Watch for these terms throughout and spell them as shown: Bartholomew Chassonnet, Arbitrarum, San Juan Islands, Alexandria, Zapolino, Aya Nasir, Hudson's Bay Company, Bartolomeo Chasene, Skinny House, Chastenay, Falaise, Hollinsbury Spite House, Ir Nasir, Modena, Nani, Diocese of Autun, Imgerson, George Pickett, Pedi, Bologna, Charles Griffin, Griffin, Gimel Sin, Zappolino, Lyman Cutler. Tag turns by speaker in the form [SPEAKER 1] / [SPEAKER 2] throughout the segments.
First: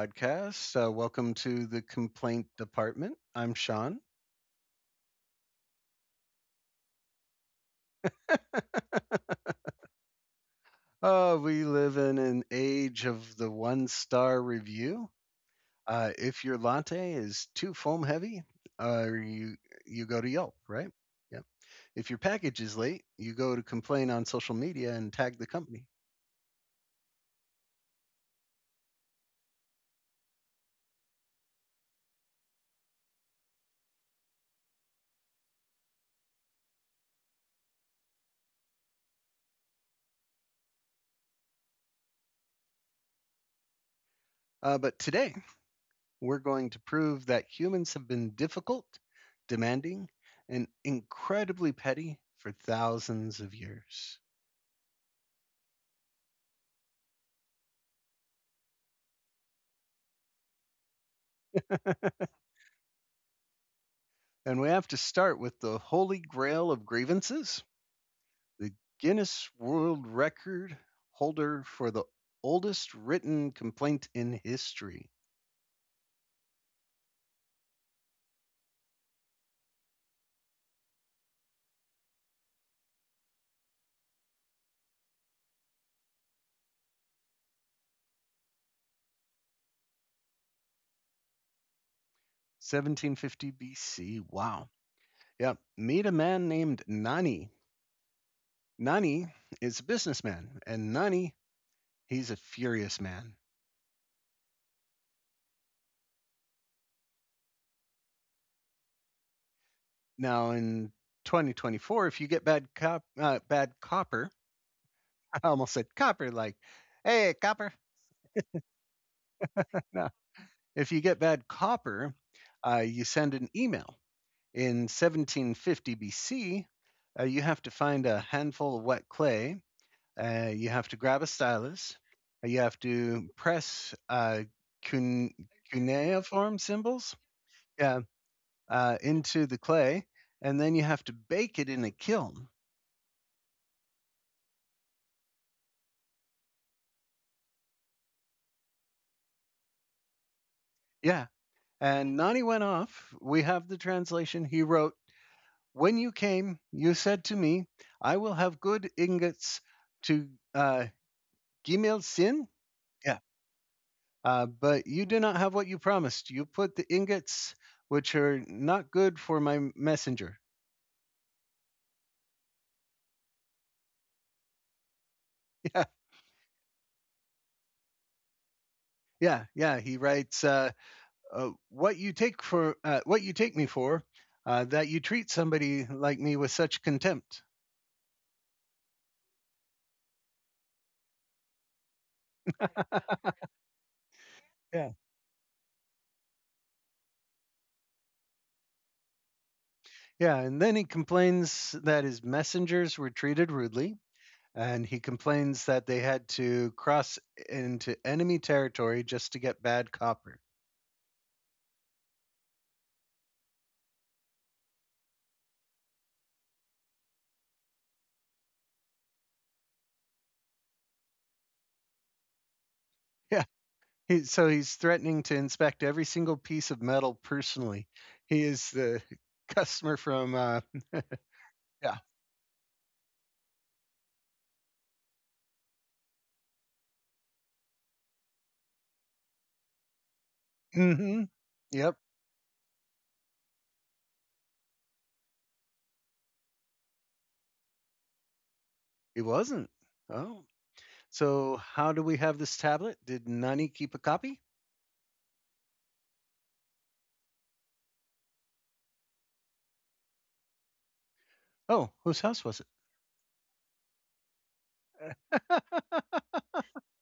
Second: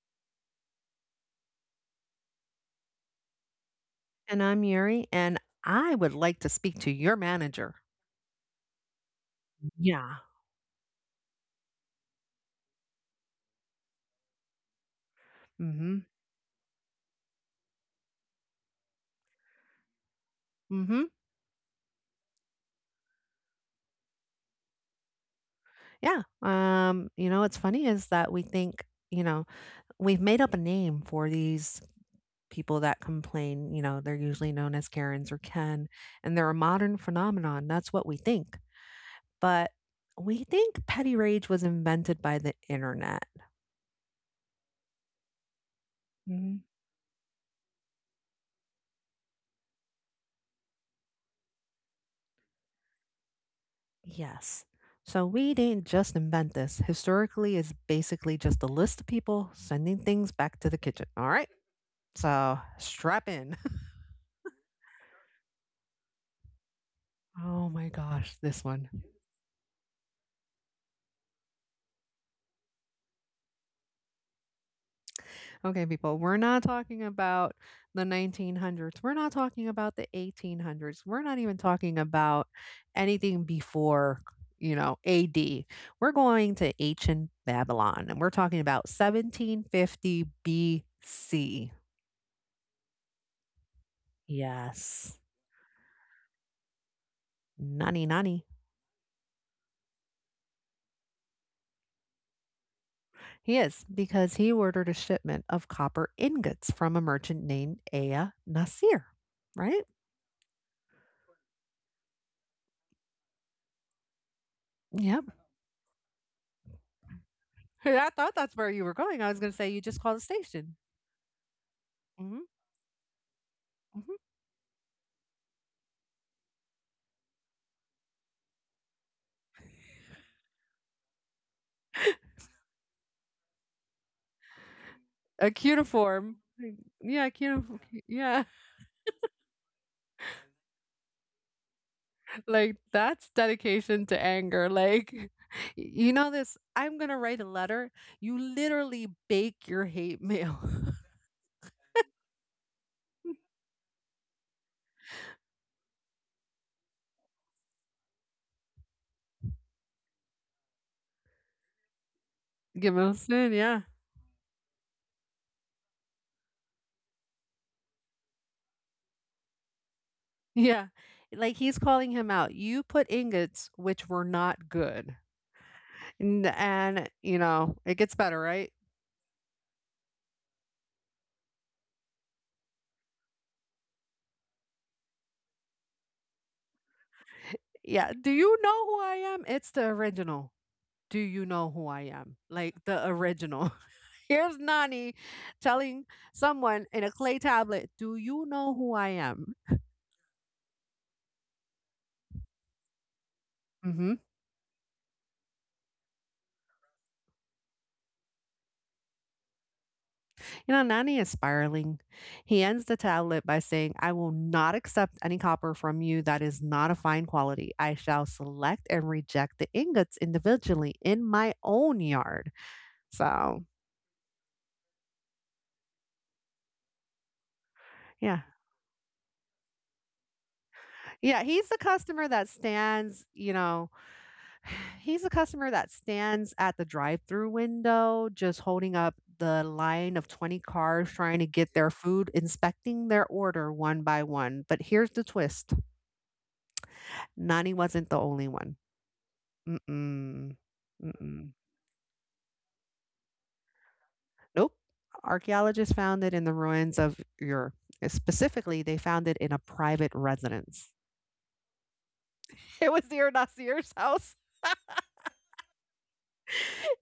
[SPEAKER 1] podcast. Welcome to the complaint department. I'm Sean.
[SPEAKER 2] And I'm Yuri, and I would like to speak to your manager. Yeah.
[SPEAKER 1] We live in an age of the one star review.
[SPEAKER 2] Mhm.
[SPEAKER 1] If your latte is too foam heavy, uh, you you go to Yelp, right?
[SPEAKER 2] Mhm.
[SPEAKER 1] Yeah. If your package is late, you go to complain on social media and tag the company.
[SPEAKER 2] Yeah. What's funny is that we think, you know, we've made up a name for these people that complain. You know, they're usually known as Karens or Ken, and they're a modern phenomenon. That's what we think. But we think petty rage was invented by the internet.
[SPEAKER 1] But today we're going to prove that humans have been difficult, demanding, and incredibly petty for thousands of years.
[SPEAKER 2] Yes. So we didn't just invent this. Historically, it's basically just a list of people sending things back to the kitchen. All right. So strap in.
[SPEAKER 1] And we have to start with the holy grail of grievances,
[SPEAKER 2] Oh my gosh, this
[SPEAKER 1] the
[SPEAKER 2] one.
[SPEAKER 1] Guinness World Record holder for the oldest written complaint in history:
[SPEAKER 2] Okay, people, we're not talking about the 1900s. We're not talking about the 1800s. We're not even talking about anything before, you know, AD. We're going to ancient Babylon and we're talking about 1750 BC.
[SPEAKER 1] 1750 BC. Wow.
[SPEAKER 2] Yes.
[SPEAKER 1] Yep. Meet a man named Nani.
[SPEAKER 2] Nani nani.
[SPEAKER 1] Nani is a businessman, and Nani, he's a furious man.
[SPEAKER 2] He is, because he ordered a shipment of copper ingots from a merchant named Aya Nasir, right?
[SPEAKER 1] Now in 2024, if you get bad copper,
[SPEAKER 2] Yep.
[SPEAKER 1] I almost said copper, like, hey, copper.
[SPEAKER 2] I thought that's where you were going. I was going to say you just
[SPEAKER 1] No,
[SPEAKER 2] called the station.
[SPEAKER 1] if you get bad copper,
[SPEAKER 2] Hmm
[SPEAKER 1] you send an email.
[SPEAKER 2] hmm
[SPEAKER 1] In 1750 BC, you have to find a handful of wet clay. You have to grab a stylus. You have to press cune-
[SPEAKER 2] A cuneiform.
[SPEAKER 1] cuneiform symbols,
[SPEAKER 2] Yeah, cuneiform.
[SPEAKER 1] yeah,
[SPEAKER 2] Yeah.
[SPEAKER 1] into the clay, and then you have to bake it in a kiln.
[SPEAKER 2] Like that's dedication to anger. Like, you know, this, I'm going to write a letter. You literally bake your hate mail.
[SPEAKER 1] Yeah, and Nani went off. We have the translation. He wrote, "When you came, you said to me, I will have good ingots to, uh, Gimel Sin."
[SPEAKER 2] Give him a
[SPEAKER 1] Yeah.
[SPEAKER 2] sin. Yeah.
[SPEAKER 1] "Uh, but you do not have what you promised. You put the ingots, which are not good for my messenger."
[SPEAKER 2] Yeah. Like he's calling him out. You put ingots which were not good.
[SPEAKER 1] Yeah.
[SPEAKER 2] N and, you know, it gets better, right?
[SPEAKER 1] Yeah. He writes, what you take what you take me for, that you treat somebody like me with such contempt.
[SPEAKER 2] Yeah, "Do you know who I am?" It's the original. "Do you know who I am?" Like, the original. Here's
[SPEAKER 1] Yeah.
[SPEAKER 2] Nani telling someone in a clay tablet, "Do you know who I am?"
[SPEAKER 1] Yeah, and then he complains that his messengers were treated rudely,
[SPEAKER 2] Mhm.
[SPEAKER 1] and he complains that they had to cross into enemy territory just to get bad copper.
[SPEAKER 2] You know, Nani is spiraling. He ends the tablet by saying, "I will not accept any copper from you that is not of fine quality. I shall select and reject the ingots individually in my own yard."
[SPEAKER 1] Yeah,
[SPEAKER 2] So,
[SPEAKER 1] so he's threatening to inspect every single piece of metal personally.
[SPEAKER 2] yeah.
[SPEAKER 1] He is the customer from
[SPEAKER 2] Yeah, he's the
[SPEAKER 1] yeah.
[SPEAKER 2] customer that stands, you know, he's the customer that stands at the drive-through window, just holding up the line of 20 cars
[SPEAKER 1] hmm
[SPEAKER 2] trying to get their
[SPEAKER 1] Yep,
[SPEAKER 2] food, inspecting their order one by one. But here's the twist. Nani wasn't the only one.
[SPEAKER 1] he wasn't. Oh,
[SPEAKER 2] Mm-mm. Mm-mm.
[SPEAKER 1] so how do we have this tablet? Did Nani keep a copy?
[SPEAKER 2] Nope. Archaeologists found it in the ruins of Ur. Specifically, they found it in a private residence.
[SPEAKER 1] Oh, whose house was
[SPEAKER 2] It was near Nasir's house.
[SPEAKER 1] it?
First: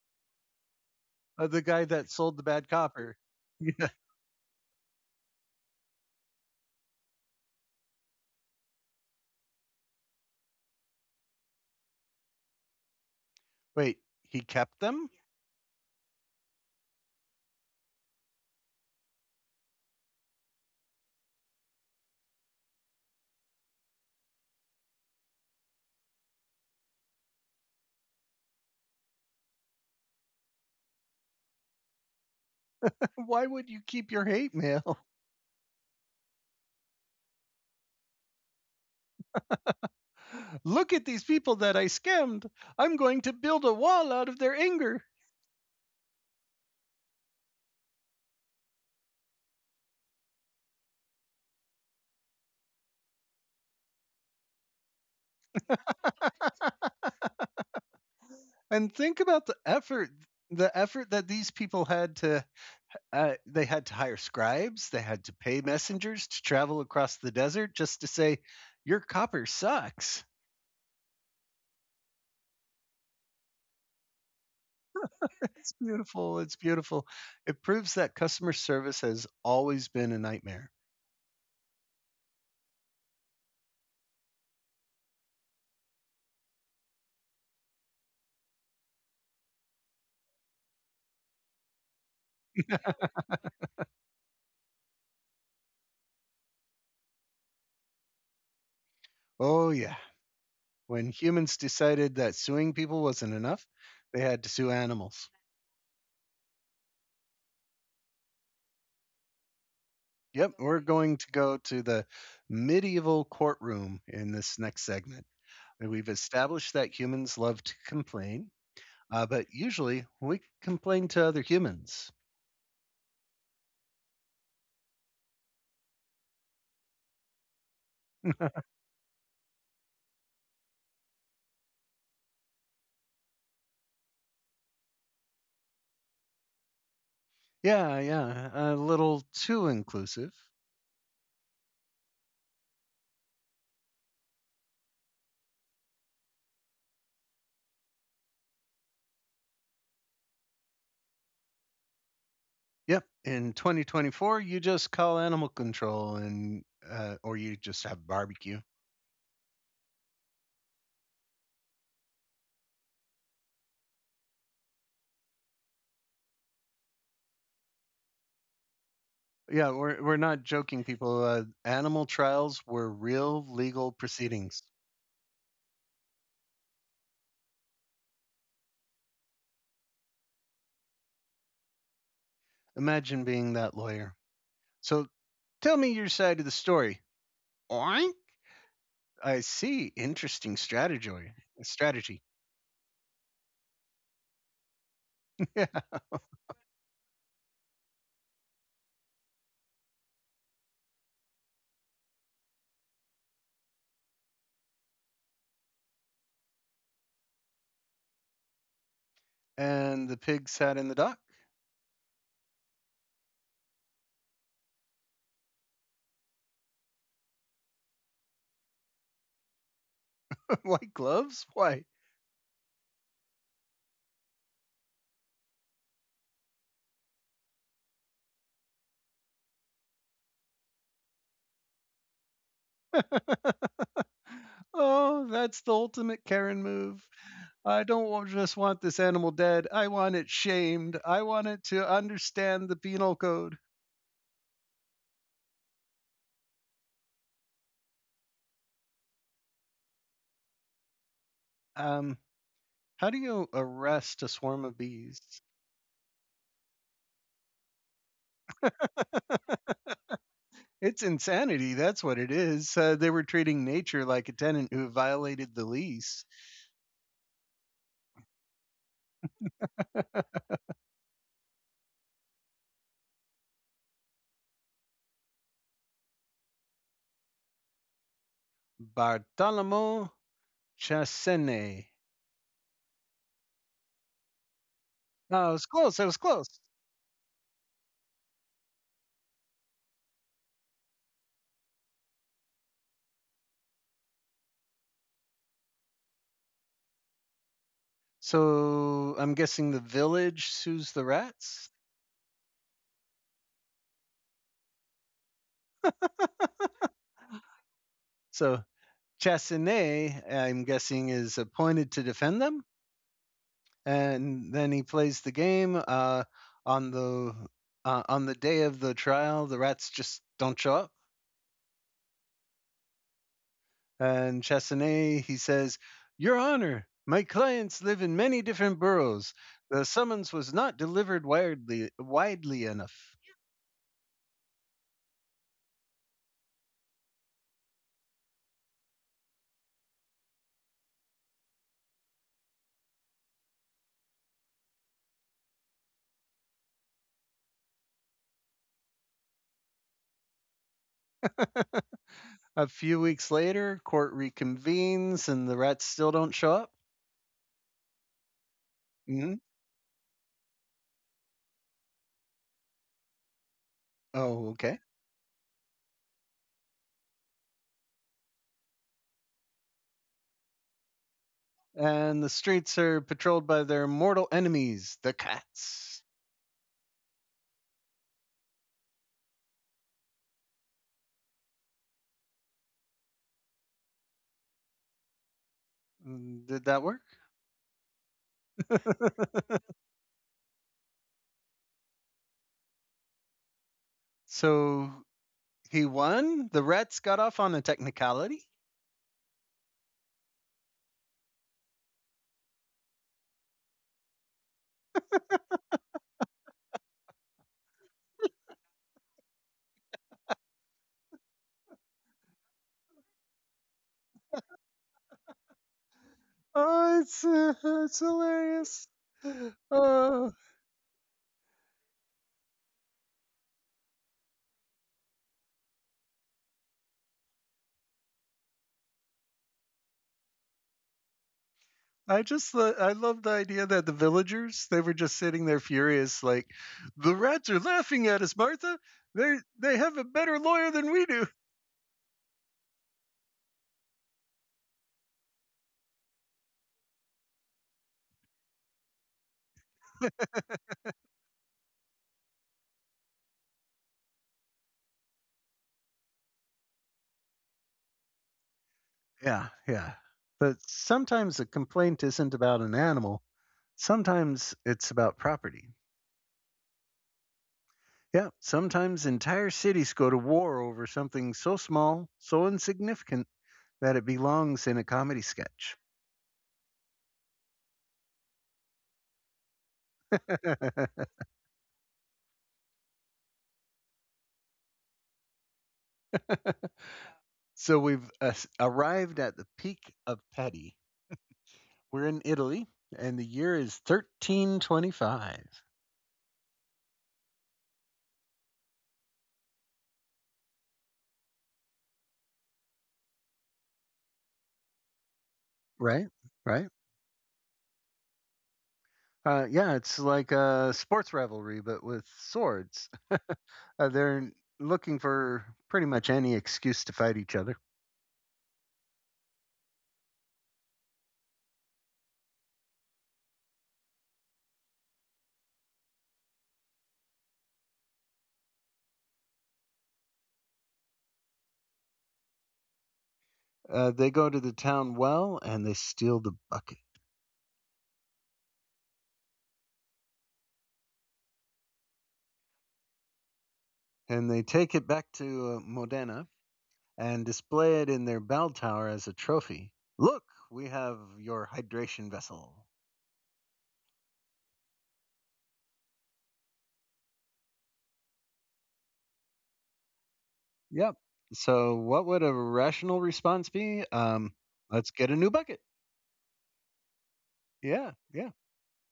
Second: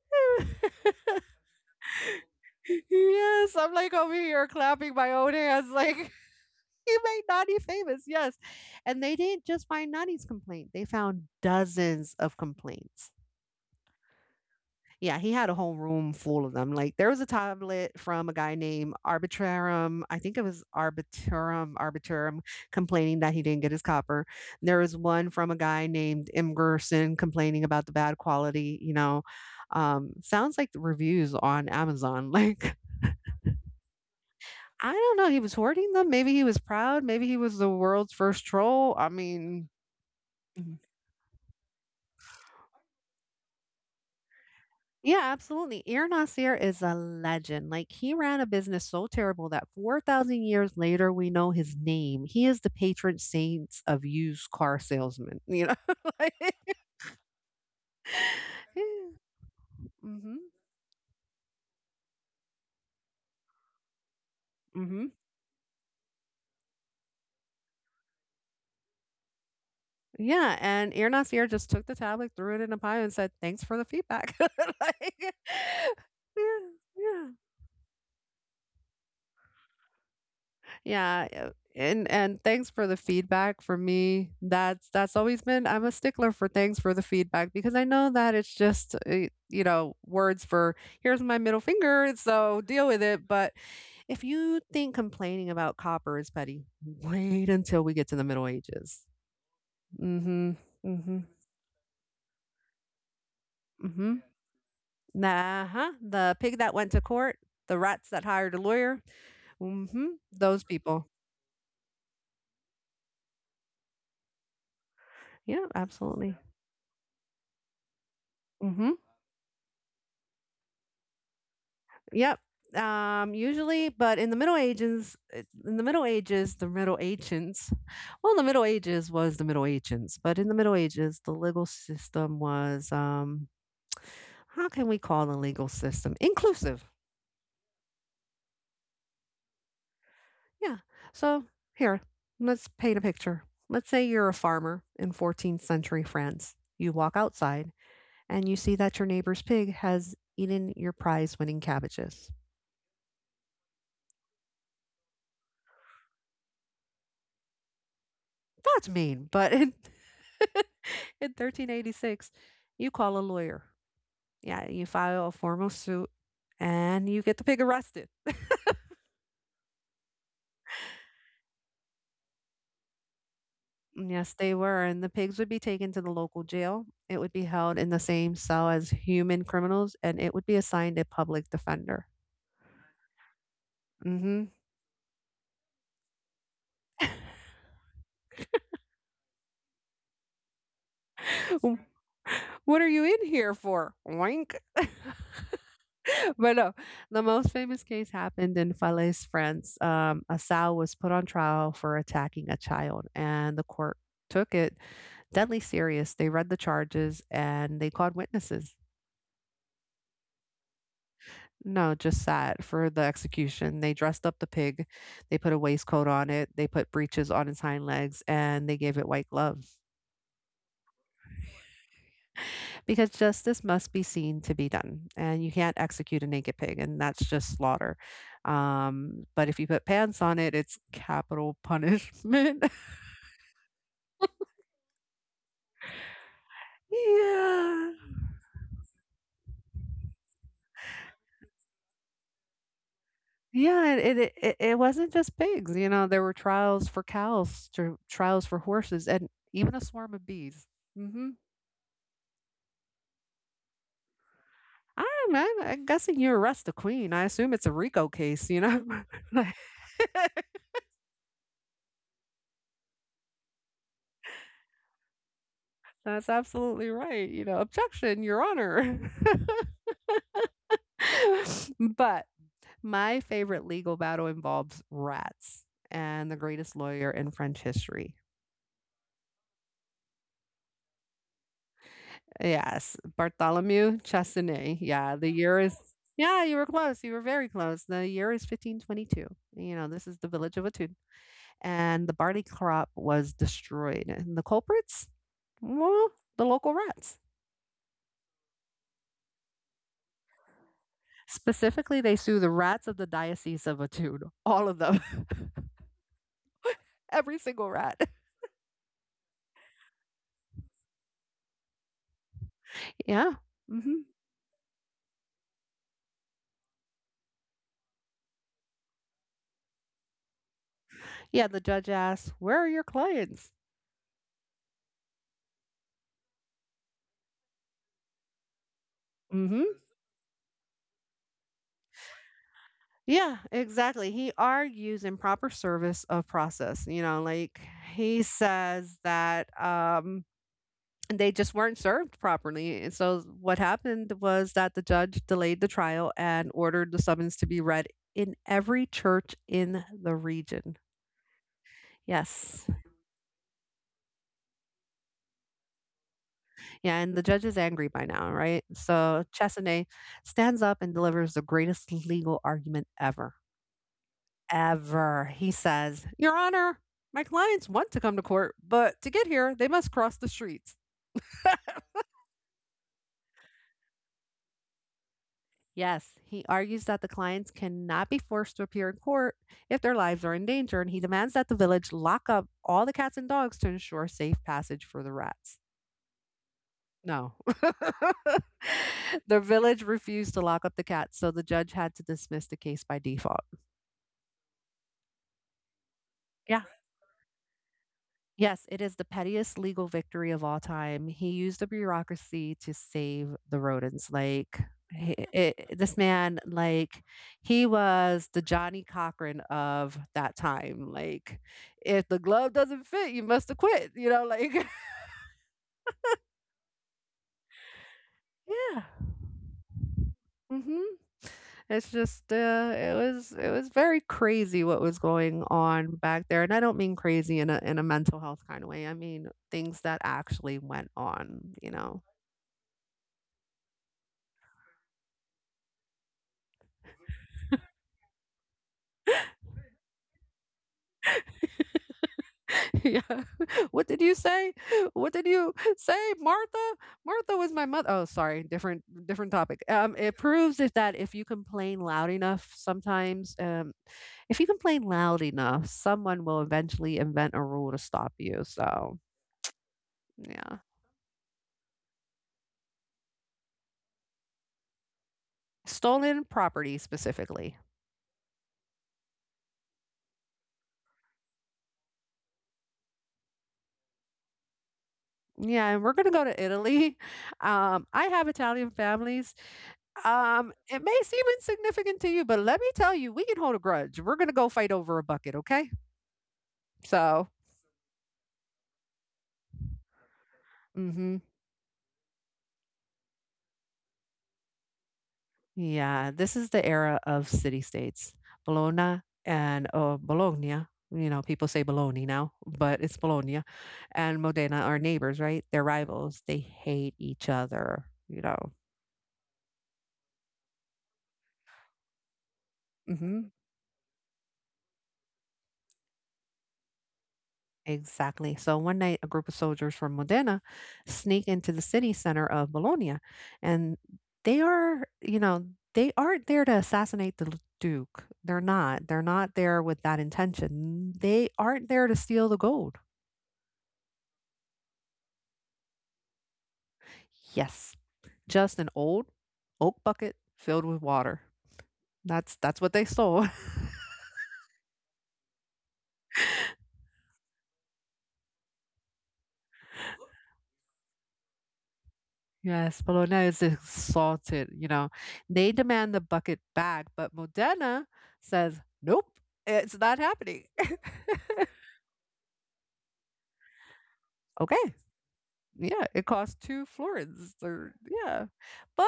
[SPEAKER 1] The guy that sold the bad copper.
[SPEAKER 2] Yes, I'm
[SPEAKER 1] Yeah.
[SPEAKER 2] like over here clapping my own hands, like he made Nani famous. Yes, and they didn't just find Nani's complaint; they found dozens of complaints.
[SPEAKER 1] Wait, he kept them?
[SPEAKER 2] Yeah, he had a whole room full of them. Like there was a tablet from a guy named Arbitrarum. I think it was Arbitrum, complaining that he didn't get his copper. There was one from a guy named Imgerson complaining about the bad quality. You know, sounds like the reviews on Amazon. Like
[SPEAKER 1] Why would you keep your hate
[SPEAKER 2] I
[SPEAKER 1] mail?
[SPEAKER 2] don't know, he was hoarding them, maybe he was proud, maybe he was the world's first troll, I mean Mhm.
[SPEAKER 1] Look at these people that I scammed. I'm going to build a wall out of their anger.
[SPEAKER 2] Yeah, absolutely, Ir Nasir is a legend, like, he ran a business so terrible that 4,000 years later, we know his name, he is the patron saints of used car salesmen, you know, like Yeah.
[SPEAKER 1] And think about the effort
[SPEAKER 2] Mhm,
[SPEAKER 1] the effort that these people had to, they had to hire scribes, they
[SPEAKER 2] mhm.
[SPEAKER 1] had to pay messengers to travel across the desert just to say your copper sucks.
[SPEAKER 2] Yeah, and Ir Nasir just took the tablet, threw it in a pile, and said, "Thanks for the feedback." Like
[SPEAKER 1] It's beautiful. It's
[SPEAKER 2] Yeah,
[SPEAKER 1] beautiful.
[SPEAKER 2] yeah.
[SPEAKER 1] It proves that customer service has always been a nightmare.
[SPEAKER 2] Yeah, and thanks for the feedback for me. That's always been, I'm a stickler for thanks for the feedback because I know that it's just you know, words for here's my middle finger, so deal with it. But if you think complaining about copper is petty, wait until we get to the Middle Ages.
[SPEAKER 1] Oh, yeah.
[SPEAKER 2] Mm-hmm.
[SPEAKER 1] When
[SPEAKER 2] Mm-hmm.
[SPEAKER 1] humans decided that suing people wasn't enough, they
[SPEAKER 2] Mm-hmm.
[SPEAKER 1] had to sue animals.
[SPEAKER 2] Nah, the pig that went to court, the rats that hired a lawyer. Mm-hmm.
[SPEAKER 1] Yep,
[SPEAKER 2] Those
[SPEAKER 1] we're
[SPEAKER 2] people.
[SPEAKER 1] going to go to the medieval courtroom in this next segment.
[SPEAKER 2] Yeah,
[SPEAKER 1] And we've
[SPEAKER 2] absolutely.
[SPEAKER 1] established that humans love to complain,
[SPEAKER 2] Mm-hmm.
[SPEAKER 1] but usually we complain to other humans.
[SPEAKER 2] Yep. Usually, but in the Middle Ages, the Middle Ancients, well, the Middle Ages was the Middle Ancients, but in the Middle Ages, the legal system was, how can we call the legal system inclusive?
[SPEAKER 1] Yeah, yeah, a little too inclusive.
[SPEAKER 2] Yeah. So here, let's paint a picture. Let's say you're a farmer in 14th century France. You walk outside and you see that your neighbor's pig has eaten your prize winning cabbages.
[SPEAKER 1] Yep. In 2024, you just call animal control and, or you just have barbecue.
[SPEAKER 2] That's mean, but in 1386, you call a lawyer. Yeah, you file a formal suit and you get the pig arrested.
[SPEAKER 1] Yeah, we're not joking, people. Animal trials were real legal
[SPEAKER 2] And yes, they
[SPEAKER 1] proceedings.
[SPEAKER 2] were. And the pigs would be taken to the local jail. It would be held in the same cell as human criminals and it would be assigned a public defender.
[SPEAKER 1] Imagine being that lawyer.
[SPEAKER 2] Mm-hmm.
[SPEAKER 1] So tell me your side of the story. Oink. I see. Interesting strategy. Strategy.
[SPEAKER 2] What are you in here for? Wink.
[SPEAKER 1] Yeah.
[SPEAKER 2] But no, the most famous case happened in Falaise, France. A sow was put on trial for attacking a child, and the court took it deadly serious. They read the charges and they called witnesses.
[SPEAKER 1] And the pig sat in the dock.
[SPEAKER 2] No, just sat for the execution. They dressed up the pig, they put a waistcoat on it, they put breeches on its hind legs, and they gave it white gloves.
[SPEAKER 1] White gloves. Why?
[SPEAKER 2] Because justice must be seen to be done, and you can't execute a naked pig, and that's just slaughter. But if you put pants on it, it's capital punishment.
[SPEAKER 1] Oh, that's the ultimate Karen move. I
[SPEAKER 2] Yeah.
[SPEAKER 1] don't wa- just want this animal dead. I want it shamed. I want it to understand the penal code.
[SPEAKER 2] Yeah, it wasn't just pigs, you know, there were trials for cows, trials for horses, and even a swarm of bees. Mm hmm
[SPEAKER 1] Um, How do you arrest a swarm of
[SPEAKER 2] I
[SPEAKER 1] bees?
[SPEAKER 2] do I'm guessing you arrest the queen. I assume it's a RICO case, you know? Like,
[SPEAKER 1] It's insanity. That's what it is. They were treating nature like a tenant who violated the lease.
[SPEAKER 2] that's absolutely right. You know, objection, Your Honor. But my favorite legal battle involves rats and the greatest lawyer in French history.
[SPEAKER 1] Bartolomeo Chasene.
[SPEAKER 2] Yes, Bartholomew Chassonnet. Yeah, the
[SPEAKER 1] Oh, it
[SPEAKER 2] year
[SPEAKER 1] was
[SPEAKER 2] is.
[SPEAKER 1] close. It was
[SPEAKER 2] Yeah, you
[SPEAKER 1] close.
[SPEAKER 2] were close. You were very close. The year is 1522. You know, this is the village of Autun. And the barley crop was destroyed. And the culprits? Well, the local rats.
[SPEAKER 1] So I'm guessing the village sues the rats.
[SPEAKER 2] Specifically, they sue the rats of the Diocese of Autun. All of them. Every single rat.
[SPEAKER 1] So Chasene, I'm guessing, is appointed to defend them.
[SPEAKER 2] Yeah. hmm
[SPEAKER 1] And then he plays the game. On the on the day of the trial, the rats just don't show up.
[SPEAKER 2] Yeah, the judge asks, "Where are your clients?"
[SPEAKER 1] And Chastenay, he says, "Your Honor, my clients live in many different boroughs.
[SPEAKER 2] hmm
[SPEAKER 1] The summons was not delivered widely enough."
[SPEAKER 2] Yeah, exactly. He argues improper service of process. You know, like he says that they just weren't served properly. And so what happened was that the judge delayed the trial and ordered the summons to be read in every church in the region.
[SPEAKER 1] A
[SPEAKER 2] Yes.
[SPEAKER 1] few weeks later, court reconvenes and the rats still don't show up.
[SPEAKER 2] Yeah. And the judge is angry by now, right? So
[SPEAKER 1] Hmm
[SPEAKER 2] Chesney stands up and delivers the greatest legal argument ever.
[SPEAKER 1] Oh, okay.
[SPEAKER 2] ever. He says, "Your Honor, my clients want to come to court, but to get here, they must cross the streets."
[SPEAKER 1] And the streets are patrolled by their mortal enemies, the cats.
[SPEAKER 2] Yes, he argues that the clients cannot be forced to appear in court if their lives are in danger, and he demands that the village lock up all the cats and dogs to ensure safe passage for the rats.
[SPEAKER 1] Mm, did that work?
[SPEAKER 2] No. The village refused to lock up the cats, so the judge had to dismiss the case by default.
[SPEAKER 1] So he won. The
[SPEAKER 2] Yeah.
[SPEAKER 1] rats got off on a technicality.
[SPEAKER 2] Yes, it is the pettiest legal victory of all time. He used the bureaucracy to save the rodents. Like, this man, like, he was the Johnny Cochran of that time. Like, if the glove doesn't fit, you must have quit. You know, like,
[SPEAKER 1] Oh, it's
[SPEAKER 2] yeah.
[SPEAKER 1] hilarious. Oh,
[SPEAKER 2] hmm It's just, it was very crazy what was going on back there, and I don't mean crazy in a mental health kind of way. I mean things that actually went on. You know.
[SPEAKER 1] I love the idea that the villagers, they were just sitting there furious, like, the rats are laughing at us, Martha. They have a better lawyer than we do.
[SPEAKER 2] Yeah. What did you say? What did you say, Martha? Martha was my mother. Oh, sorry, different topic. It proves if you complain loud enough, sometimes if you complain loud enough, someone will eventually invent a rule to stop you. So
[SPEAKER 1] Yeah, yeah. But
[SPEAKER 2] yeah,
[SPEAKER 1] sometimes a complaint isn't about an animal. Sometimes it's about property.
[SPEAKER 2] stolen property specifically.
[SPEAKER 1] Yeah, sometimes entire cities go to war over something so small, so insignificant that it belongs in a comedy
[SPEAKER 2] Yeah,
[SPEAKER 1] sketch.
[SPEAKER 2] and we're gonna go to Italy. I have Italian families. It may seem insignificant to you, but let me tell you, we can hold a grudge. We're gonna go fight over a bucket, okay? So
[SPEAKER 1] So arrived at the peak of Pedi.
[SPEAKER 2] Mhm.
[SPEAKER 1] We're in Italy, and the year is 1325.
[SPEAKER 2] Yeah, this is the era of city states. Bologna and oh, Bologna. You know, people say Bologna now, but it's Bologna and Modena are neighbors, right? They're
[SPEAKER 1] Right,
[SPEAKER 2] rivals. They
[SPEAKER 1] right.
[SPEAKER 2] hate each other, you know.
[SPEAKER 1] Yeah, it's like a sports rivalry, but with swords.
[SPEAKER 2] Hmm
[SPEAKER 1] They're looking for pretty much any excuse to fight each other.
[SPEAKER 2] Exactly. So one night, a group of soldiers from Modena sneak into the city center of Bologna, and they are, you know, they aren't there to assassinate the Duke. They're not. They're not there with that intention. They aren't there to steal the gold.
[SPEAKER 1] They go to the town well and they steal the bucket.
[SPEAKER 2] Yes, just an old oak bucket filled with water. That's what they sold.
[SPEAKER 1] And they take it back to, Modena, and display it in their bell tower as a trophy. Look, we have your hydration vessel.
[SPEAKER 2] Yes, Bologna is exalted, you know. They demand the bucket back, but Modena says, "Nope, it's not happening."
[SPEAKER 1] Yep. So what would a rational response be?
[SPEAKER 2] Okay.
[SPEAKER 1] Let's get a new bucket.
[SPEAKER 2] Yeah, it costs 2 florins or
[SPEAKER 1] Yeah,
[SPEAKER 2] yeah.
[SPEAKER 1] yeah.
[SPEAKER 2] But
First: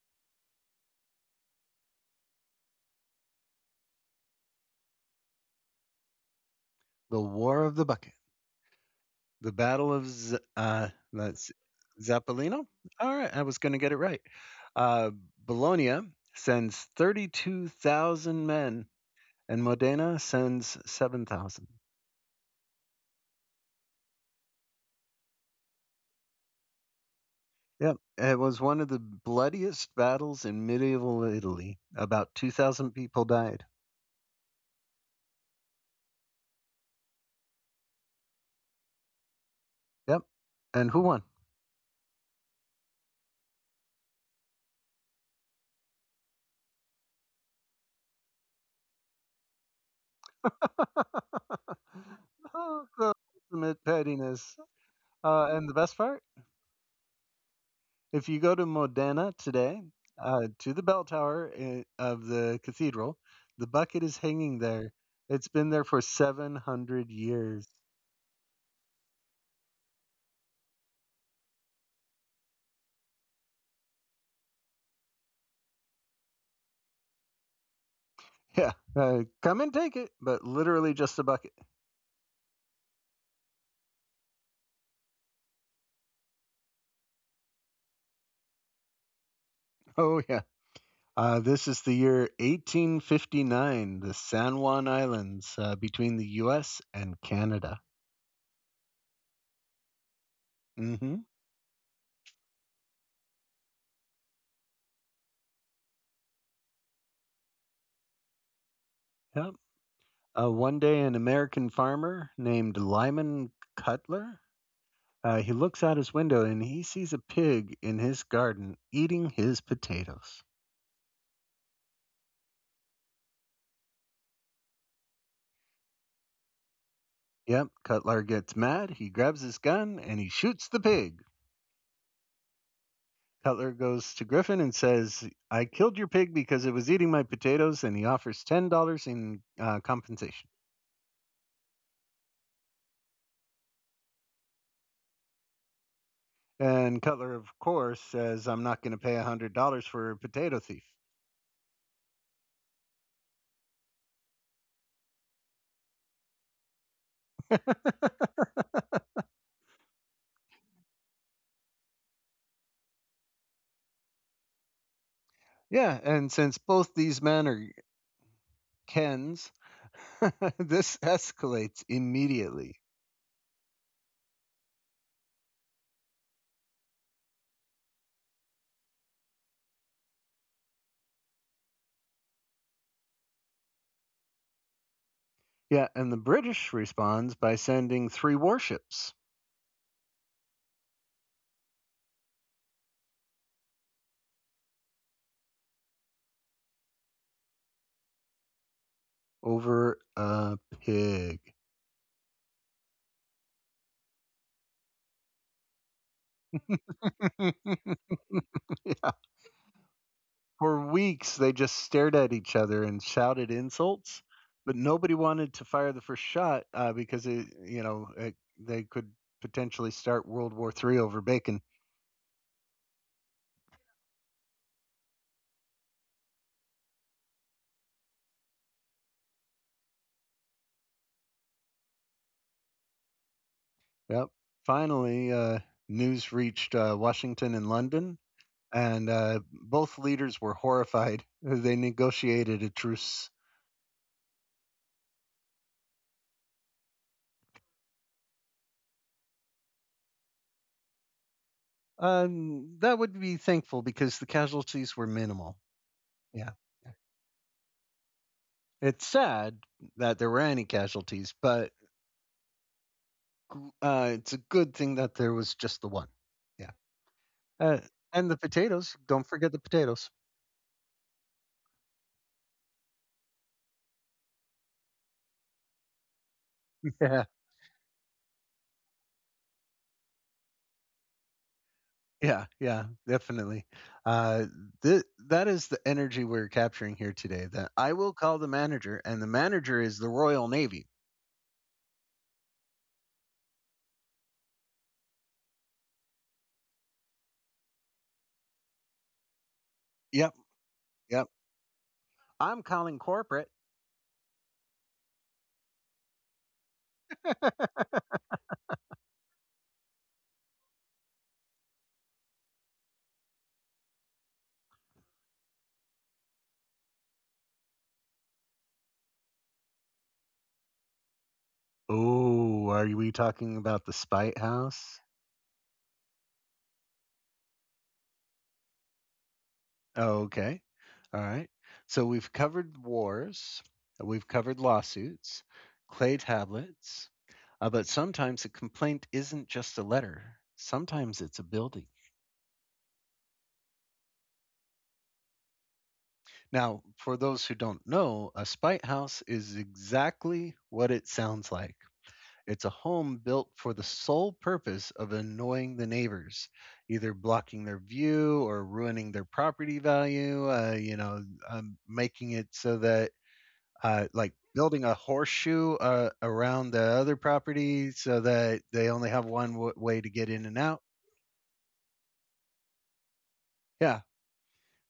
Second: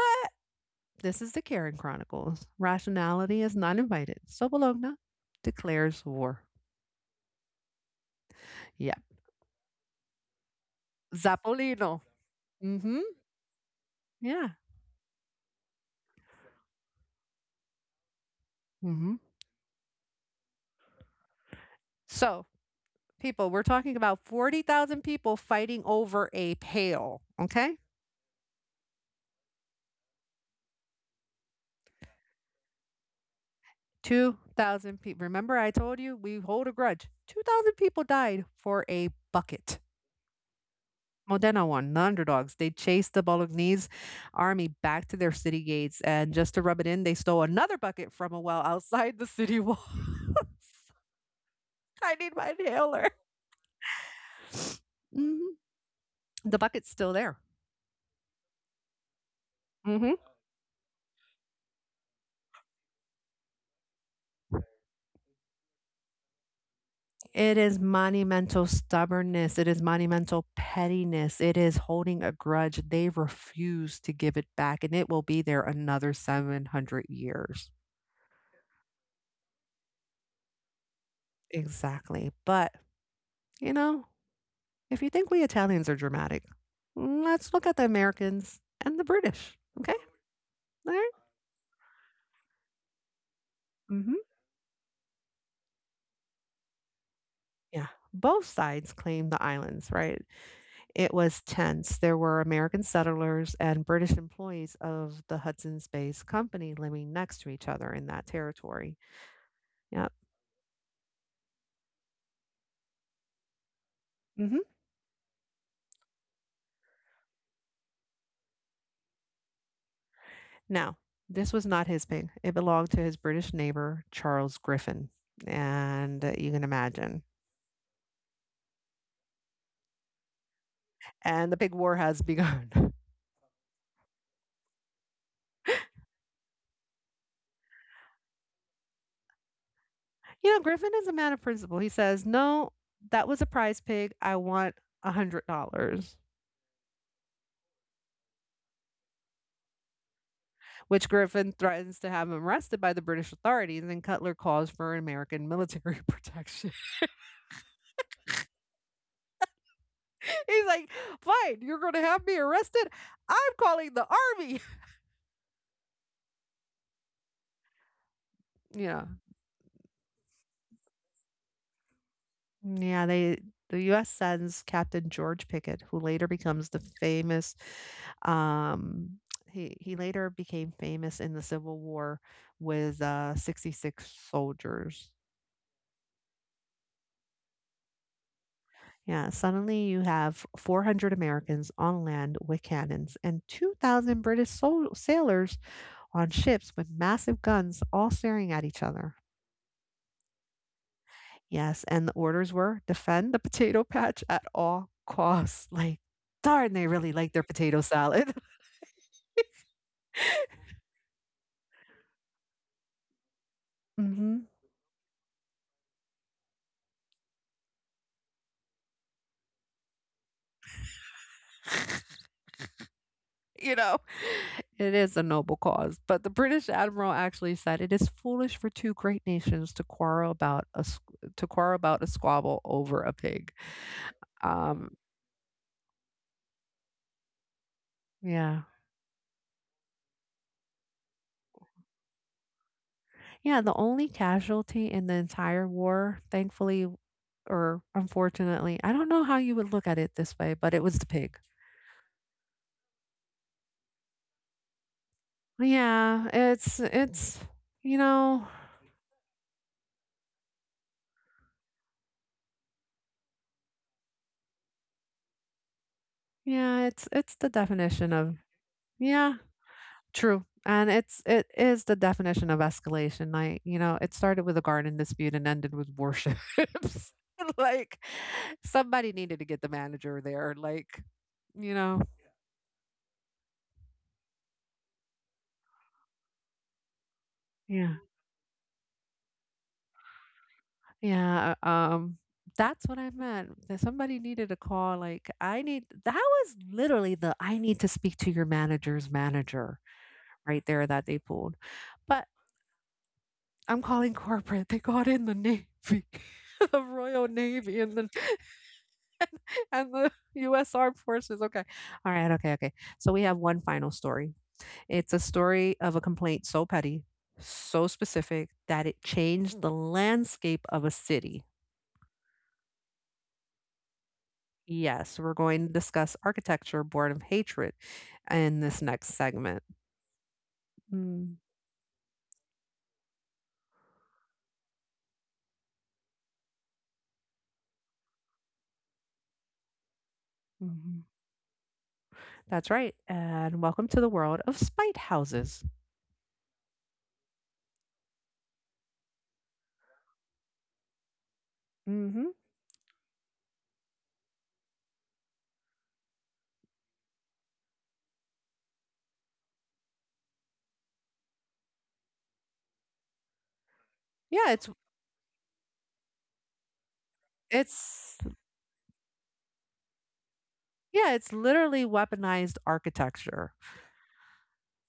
[SPEAKER 2] this is the Karen Chronicles. Rationality is not invited. So Bologna declares war.
[SPEAKER 1] The War of the Bucket,
[SPEAKER 2] Yeah.
[SPEAKER 1] the Battle of Z- that's
[SPEAKER 2] Zapolino.
[SPEAKER 1] Zappolino.
[SPEAKER 2] Mhm.
[SPEAKER 1] All right, I was going to get it right.
[SPEAKER 2] Yeah.
[SPEAKER 1] Uh, Bologna sends 32,000 men,
[SPEAKER 2] Mhm.
[SPEAKER 1] and Modena sends 7,000.
[SPEAKER 2] So, people. We're talking about 40,000 people fighting over a pail. Okay.
[SPEAKER 1] Yep, it was one of the bloodiest battles in medieval Italy. About 2,000 people died.
[SPEAKER 2] 2,000 people. Remember, I told you we hold a grudge. 2,000 people died for a bucket.
[SPEAKER 1] Yep, and who won?
[SPEAKER 2] Modena won. The underdogs. They chased the Bolognese army back to their city gates. And just to rub it in, they stole another bucket from a well outside the city wall. I need my
[SPEAKER 1] Oh,
[SPEAKER 2] inhaler.
[SPEAKER 1] the ultimate pettiness.
[SPEAKER 2] Mhm.
[SPEAKER 1] And the best part,
[SPEAKER 2] The bucket's still there.
[SPEAKER 1] if you go to Modena today,
[SPEAKER 2] Hmm.
[SPEAKER 1] to the of the cathedral, the bucket is hanging there. It's been there for 700
[SPEAKER 2] It
[SPEAKER 1] years.
[SPEAKER 2] is monumental stubbornness. It is monumental pettiness. It is holding a grudge. They refuse to give it back, and it will be there another 700 years.
[SPEAKER 1] Yeah, come and take it, but literally just a bucket.
[SPEAKER 2] Exactly. But, you know, if you think we Italians are dramatic, let's look at the Americans and the British. Okay.
[SPEAKER 1] Oh, yeah.
[SPEAKER 2] All right?
[SPEAKER 1] This is the year 1859,
[SPEAKER 2] Mm-hmm.
[SPEAKER 1] the San Juan Islands, between the U.S. and Canada.
[SPEAKER 2] Yeah. Both sides claim the islands, right? It
[SPEAKER 1] Mm-hmm.
[SPEAKER 2] was tense. There were American settlers and British employees of the Hudson's Bay Company living next to each other in that territory.
[SPEAKER 1] Yeah.
[SPEAKER 2] Yep.
[SPEAKER 1] One day, an American farmer named Lyman Cutler,
[SPEAKER 2] Hmm.
[SPEAKER 1] he looks out his window and he sees a pig in his garden eating his potatoes.
[SPEAKER 2] Now, this was not his pig. It belonged to his British neighbor, Charles Griffin. And you can imagine.
[SPEAKER 1] Yep, Cutler gets mad. He grabs his gun and he shoots the pig.
[SPEAKER 2] And the pig war has begun.
[SPEAKER 1] Cutler goes to Griffin and says, "I killed your pig because it was eating my potatoes," and he offers $10 in, compensation.
[SPEAKER 2] Griffin is a man of principle. He says, No, that was a prize pig. I want $100.
[SPEAKER 1] And Cutler, of course, says, "I'm not going to pay $100 for a potato thief."
[SPEAKER 2] Which Griffin threatens to have him arrested by the British authorities, and Cutler calls for American military protection. He's like, fine, you're going to have me arrested. I'm calling the army.
[SPEAKER 1] Yeah, and since both these men are
[SPEAKER 2] Yeah.
[SPEAKER 1] Kens, this escalates immediately.
[SPEAKER 2] Yeah. The U.S. sends Captain George Pickett, who later becomes the famous, um, he later became famous in the Civil War with 66 soldiers.
[SPEAKER 1] Yeah, and the British responds by sending three warships
[SPEAKER 2] Yeah, suddenly you have 400 Americans on land with cannons and 2,000 British sailors on ships with massive guns all staring at each other.
[SPEAKER 1] over a pig.
[SPEAKER 2] Yes, and the orders were defend the potato patch at all costs, like, darn, they really like their potato salad.
[SPEAKER 1] Yeah. For weeks, they just stared at each other and shouted insults,
[SPEAKER 2] Mhm.
[SPEAKER 1] but nobody wanted to fire the first shot, because it, you know, it, they could potentially start World War III over bacon.
[SPEAKER 2] You know, it is a noble cause, but the British admiral actually said it is foolish for two great nations to quarrel about a squabble over a pig.
[SPEAKER 1] Yep.
[SPEAKER 2] Um,
[SPEAKER 1] Finally, news reached, Washington and London,
[SPEAKER 2] yeah.
[SPEAKER 1] and both leaders were horrified. They negotiated a truce.
[SPEAKER 2] Yeah, the only casualty in the entire war, thankfully or unfortunately, I don't know how you would look at it this way, but it was the pig.
[SPEAKER 1] That would be thankful because the casualties were minimal.
[SPEAKER 2] Yeah,
[SPEAKER 1] Yeah,
[SPEAKER 2] it's you know,
[SPEAKER 1] it's sad that there were any casualties, but it's a good thing that there was just the one. Yeah,
[SPEAKER 2] yeah, it's the
[SPEAKER 1] uh,
[SPEAKER 2] definition
[SPEAKER 1] and
[SPEAKER 2] of
[SPEAKER 1] the potatoes. Don't
[SPEAKER 2] yeah,
[SPEAKER 1] forget the potatoes.
[SPEAKER 2] true. And it is the definition of escalation. Like, it started with a garden dispute and ended with worships.
[SPEAKER 1] Yeah,
[SPEAKER 2] like somebody needed to get the manager there. Like, you know,
[SPEAKER 1] yeah, yeah, definitely. Uh, that is the energy we're capturing here today. That I
[SPEAKER 2] yeah.
[SPEAKER 1] will call the manager, and the manager is the Royal Navy.
[SPEAKER 2] Yeah. That's what I meant. That somebody needed a call. Like, I need that was literally the I need to speak to your manager's manager
[SPEAKER 1] Yep,
[SPEAKER 2] right there that they
[SPEAKER 1] yep.
[SPEAKER 2] pulled. But
[SPEAKER 1] I'm calling corporate.
[SPEAKER 2] I'm calling corporate. They got in the Navy, the Royal Navy, and the and and the U.S. Armed Forces. Okay, all right, okay, okay. So we have one final story. It's a story of a complaint so petty, so specific that it changed the landscape of a city.
[SPEAKER 1] Oh, are we talking about the Spite House?
[SPEAKER 2] Yes, we're going to discuss architecture born of hatred in this next segment.
[SPEAKER 1] Oh, okay. All
[SPEAKER 2] Mm,
[SPEAKER 1] right. So we've covered wars, we've covered lawsuits, clay tablets, but sometimes a complaint isn't just a letter.
[SPEAKER 2] mhm.
[SPEAKER 1] Sometimes it's a building.
[SPEAKER 2] That's right, and welcome to the world of spite houses.
[SPEAKER 1] Now, for those who don't know, a spite house is exactly what it sounds like.
[SPEAKER 2] Hmm.
[SPEAKER 1] It's a home built for the sole purpose of annoying the neighbors, either blocking their view or ruining their property value. Making it so that, like
[SPEAKER 2] Yeah, it's
[SPEAKER 1] building a horseshoe, around the other property so
[SPEAKER 2] it's
[SPEAKER 1] that they only have way to get in and out.
[SPEAKER 2] Yeah, it's literally weaponized architecture.
[SPEAKER 1] Yeah.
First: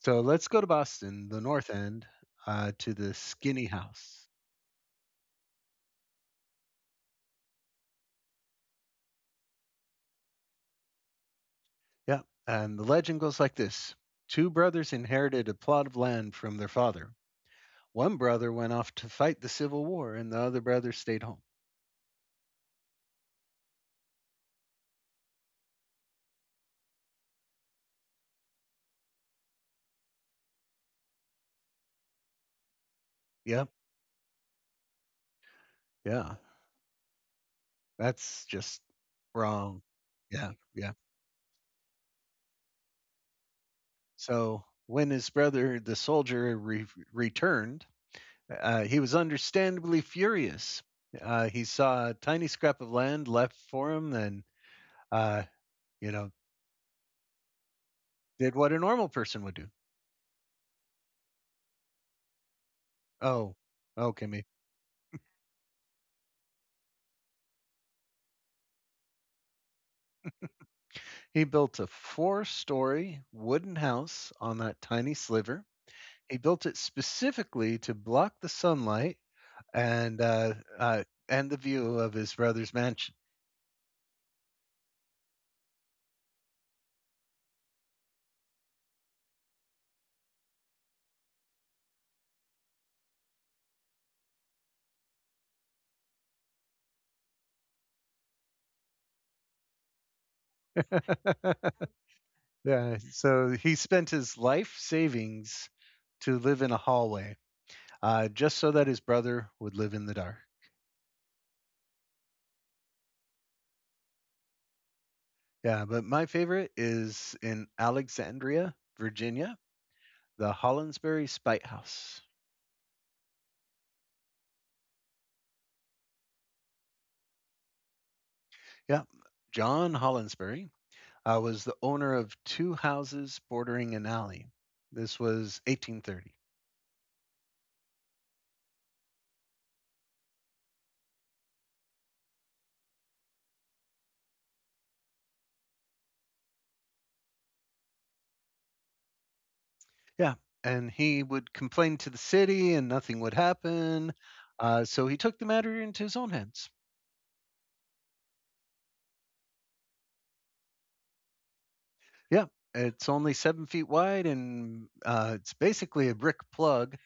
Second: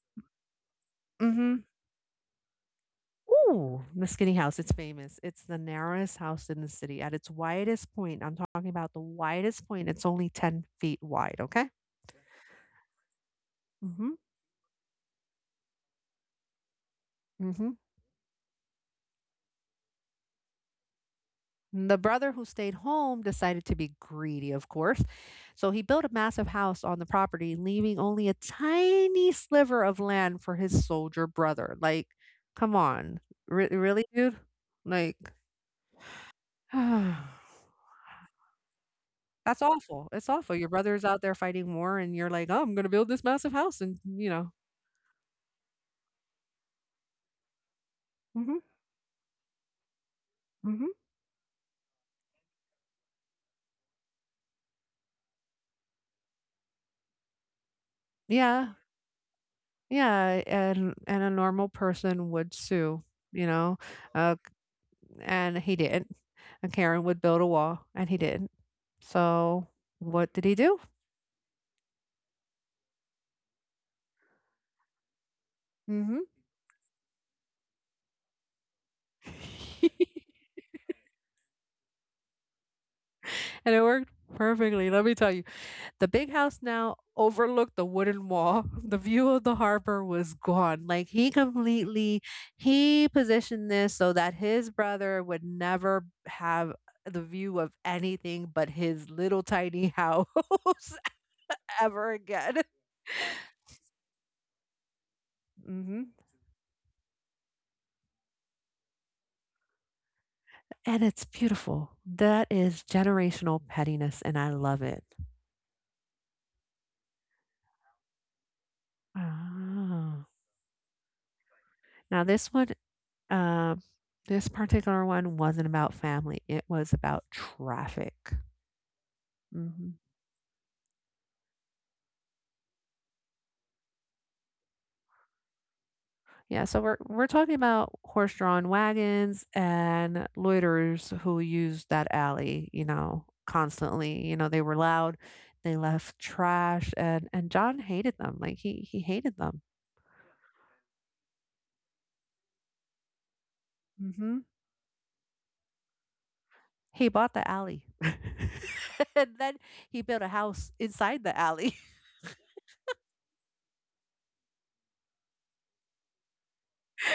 [SPEAKER 1] So let's go to Boston, the
[SPEAKER 2] Mhm.
[SPEAKER 1] North End, to the Skinny
[SPEAKER 2] Ooh, the
[SPEAKER 1] House.
[SPEAKER 2] skinny house, it's famous. It's the narrowest house in the city. At its widest point, I'm talking about the widest point, it's only 10 feet wide, okay?
[SPEAKER 1] Yeah. And the legend goes like this.
[SPEAKER 2] Mhm.
[SPEAKER 1] Two brothers inherited a plot of land from their father.
[SPEAKER 2] Mhm.
[SPEAKER 1] One brother went off to fight the Civil War, and the other brother stayed home.
[SPEAKER 2] The brother who stayed home decided to be greedy, of course. So he built a massive house on the property, leaving only a tiny sliver of land for his soldier brother. Like, come on. Re-
[SPEAKER 1] Yep,
[SPEAKER 2] really, dude? Like
[SPEAKER 1] yeah, that's just
[SPEAKER 2] that's
[SPEAKER 1] wrong.
[SPEAKER 2] awful, it's awful,
[SPEAKER 1] Yeah,
[SPEAKER 2] your
[SPEAKER 1] yeah.
[SPEAKER 2] brother's out there fighting war and you're like, "Oh, I'm gonna build this massive house," and,
[SPEAKER 1] So when his brother, the soldier, returned,
[SPEAKER 2] mhm,
[SPEAKER 1] he was understandably
[SPEAKER 2] mhm.
[SPEAKER 1] furious. He saw a tiny scrap of land left for him, and, uh, you know, did
[SPEAKER 2] Yeah,
[SPEAKER 1] what a normal person would do.
[SPEAKER 2] yeah, and a normal person would sue, you
[SPEAKER 1] Oh,
[SPEAKER 2] know, uh,
[SPEAKER 1] okay, me.
[SPEAKER 2] and he didn't, and Karen would build a wall, and he didn't. So, what did he do?
[SPEAKER 1] He built a four-story wooden house on that tiny sliver.
[SPEAKER 2] Mhm.
[SPEAKER 1] He built it specifically to block the sunlight and, and the view of his brother's mansion.
[SPEAKER 2] And it worked perfectly, let me tell you. The big house now overlooked the wooden wall. The view of the harbor was gone. Like he positioned this so that his brother would never have the view of anything but his little tiny house ever again.
[SPEAKER 1] Yeah, so he spent his life savings
[SPEAKER 2] Hmm.
[SPEAKER 1] to live in a hallway, just so that his brother would live in the dark.
[SPEAKER 2] And it's beautiful. That is generational pettiness, and I love it.
[SPEAKER 1] Yeah, but my favorite is in Alexandria, Virginia,
[SPEAKER 2] Ah.
[SPEAKER 1] the Hollinsbury Spite
[SPEAKER 2] Now,
[SPEAKER 1] House.
[SPEAKER 2] um, this particular one wasn't about family, it was about traffic.
[SPEAKER 1] Yeah,
[SPEAKER 2] Hmm.
[SPEAKER 1] John Hollinsbury, was the owner of two houses bordering an alley. This was 1830.
[SPEAKER 2] Yeah, so we're talking about horse-drawn wagons and loiterers who used that alley, you know, constantly. You know, they were loud, they left trash, and John hated them. Like he hated them.
[SPEAKER 1] Yeah, and he would complain to the city and nothing would happen.
[SPEAKER 2] Mhm.
[SPEAKER 1] So he took the matter into his own hands.
[SPEAKER 2] He bought the alley. And then he built a house inside the alley.
[SPEAKER 1] Yeah, it's only 7 feet wide and, it's basically a brick plug.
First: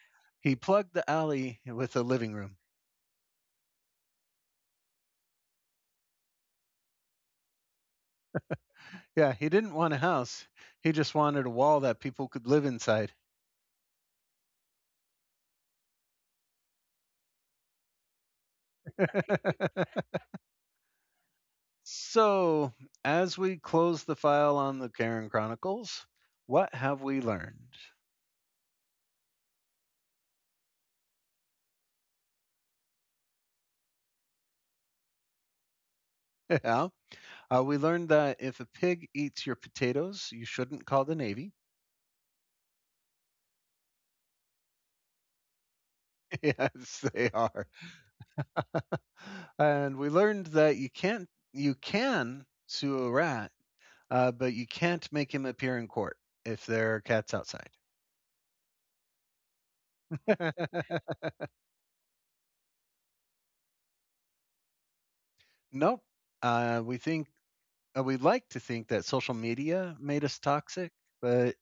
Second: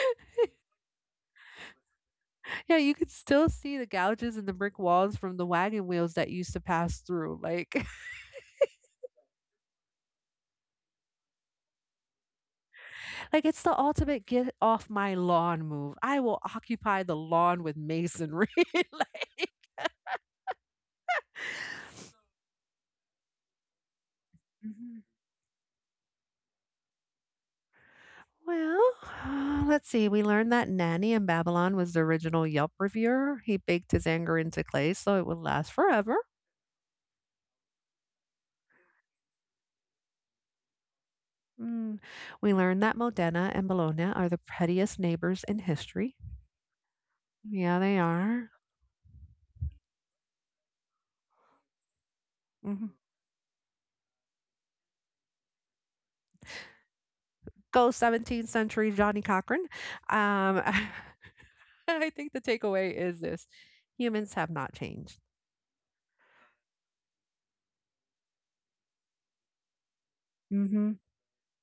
[SPEAKER 1] He plugged the alley with a living room.
[SPEAKER 2] Yeah, you could still see the gouges in the brick walls from the wagon wheels that used to pass through, like.
[SPEAKER 1] Yeah, he didn't want a house. He just wanted a wall that people could live inside.
[SPEAKER 2] Like, it's the ultimate get off my lawn move. I will occupy the lawn with masonry. Like.
[SPEAKER 1] So, as we close the file on the
[SPEAKER 2] Mhm.
[SPEAKER 1] Karen Chronicles, what have we learned?
[SPEAKER 2] Well, let's see. We learned that Nanny in Babylon was the original Yelp reviewer. He baked his anger into clay so it would last forever.
[SPEAKER 1] Yeah. We learned that if a pig eats your potatoes, you shouldn't call the Navy.
[SPEAKER 2] Mm. We learned that Modena and Bologna are the pettiest neighbors in history.
[SPEAKER 1] Yes, they are.
[SPEAKER 2] Yeah, they are.
[SPEAKER 1] And we learned that you can't you can
[SPEAKER 2] Mhm.
[SPEAKER 1] sue a rat, but you can't make him appear in court if there are cats outside.
[SPEAKER 2] Go 17th century Johnny Cochran. Um, I think the takeaway is this: humans have not changed.
[SPEAKER 1] Nope. Uh, we think we like to think that social media made us toxic,
[SPEAKER 2] Mhm.
[SPEAKER 1] but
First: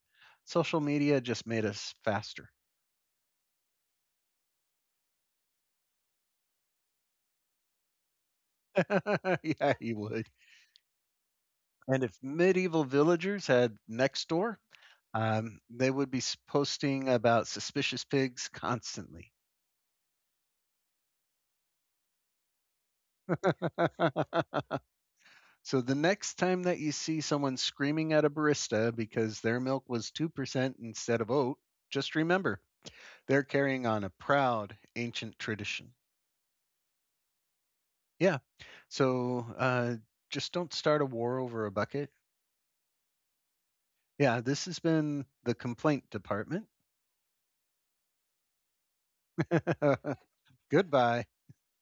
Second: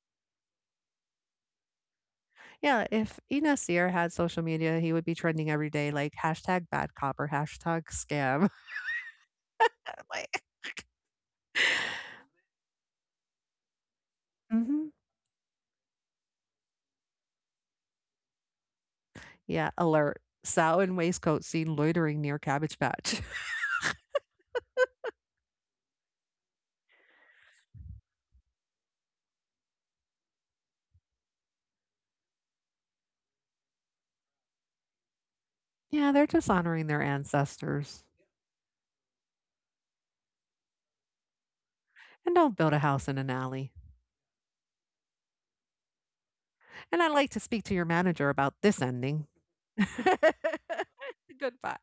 [SPEAKER 1] social media just made us faster.
[SPEAKER 2] Yeah, if Ines Sear had social media, he would be trending every day, like hashtag bad cop or hashtag scam.
[SPEAKER 1] Yeah, you would.
[SPEAKER 2] Like,
[SPEAKER 1] And if medieval villagers had next door,
[SPEAKER 2] hmm
[SPEAKER 1] um, they would be posting about suspicious pigs constantly.
[SPEAKER 2] yeah, alert. Sow in waistcoat seen loitering near Cabbage Patch.
[SPEAKER 1] So the next time that you see someone screaming at a barista because their milk was 2% instead of oat, just remember, they're carrying on a proud ancient tradition.
[SPEAKER 2] Yeah, they're dishonoring their ancestors.
[SPEAKER 1] Yeah. So, just don't start a war over a bucket.
[SPEAKER 2] And don't build a house in an alley.
[SPEAKER 1] Yeah, this has been the complaint department.
[SPEAKER 2] And I'd like to speak to your manager about this ending.
[SPEAKER 1] Goodbye.
[SPEAKER 2] Goodbye.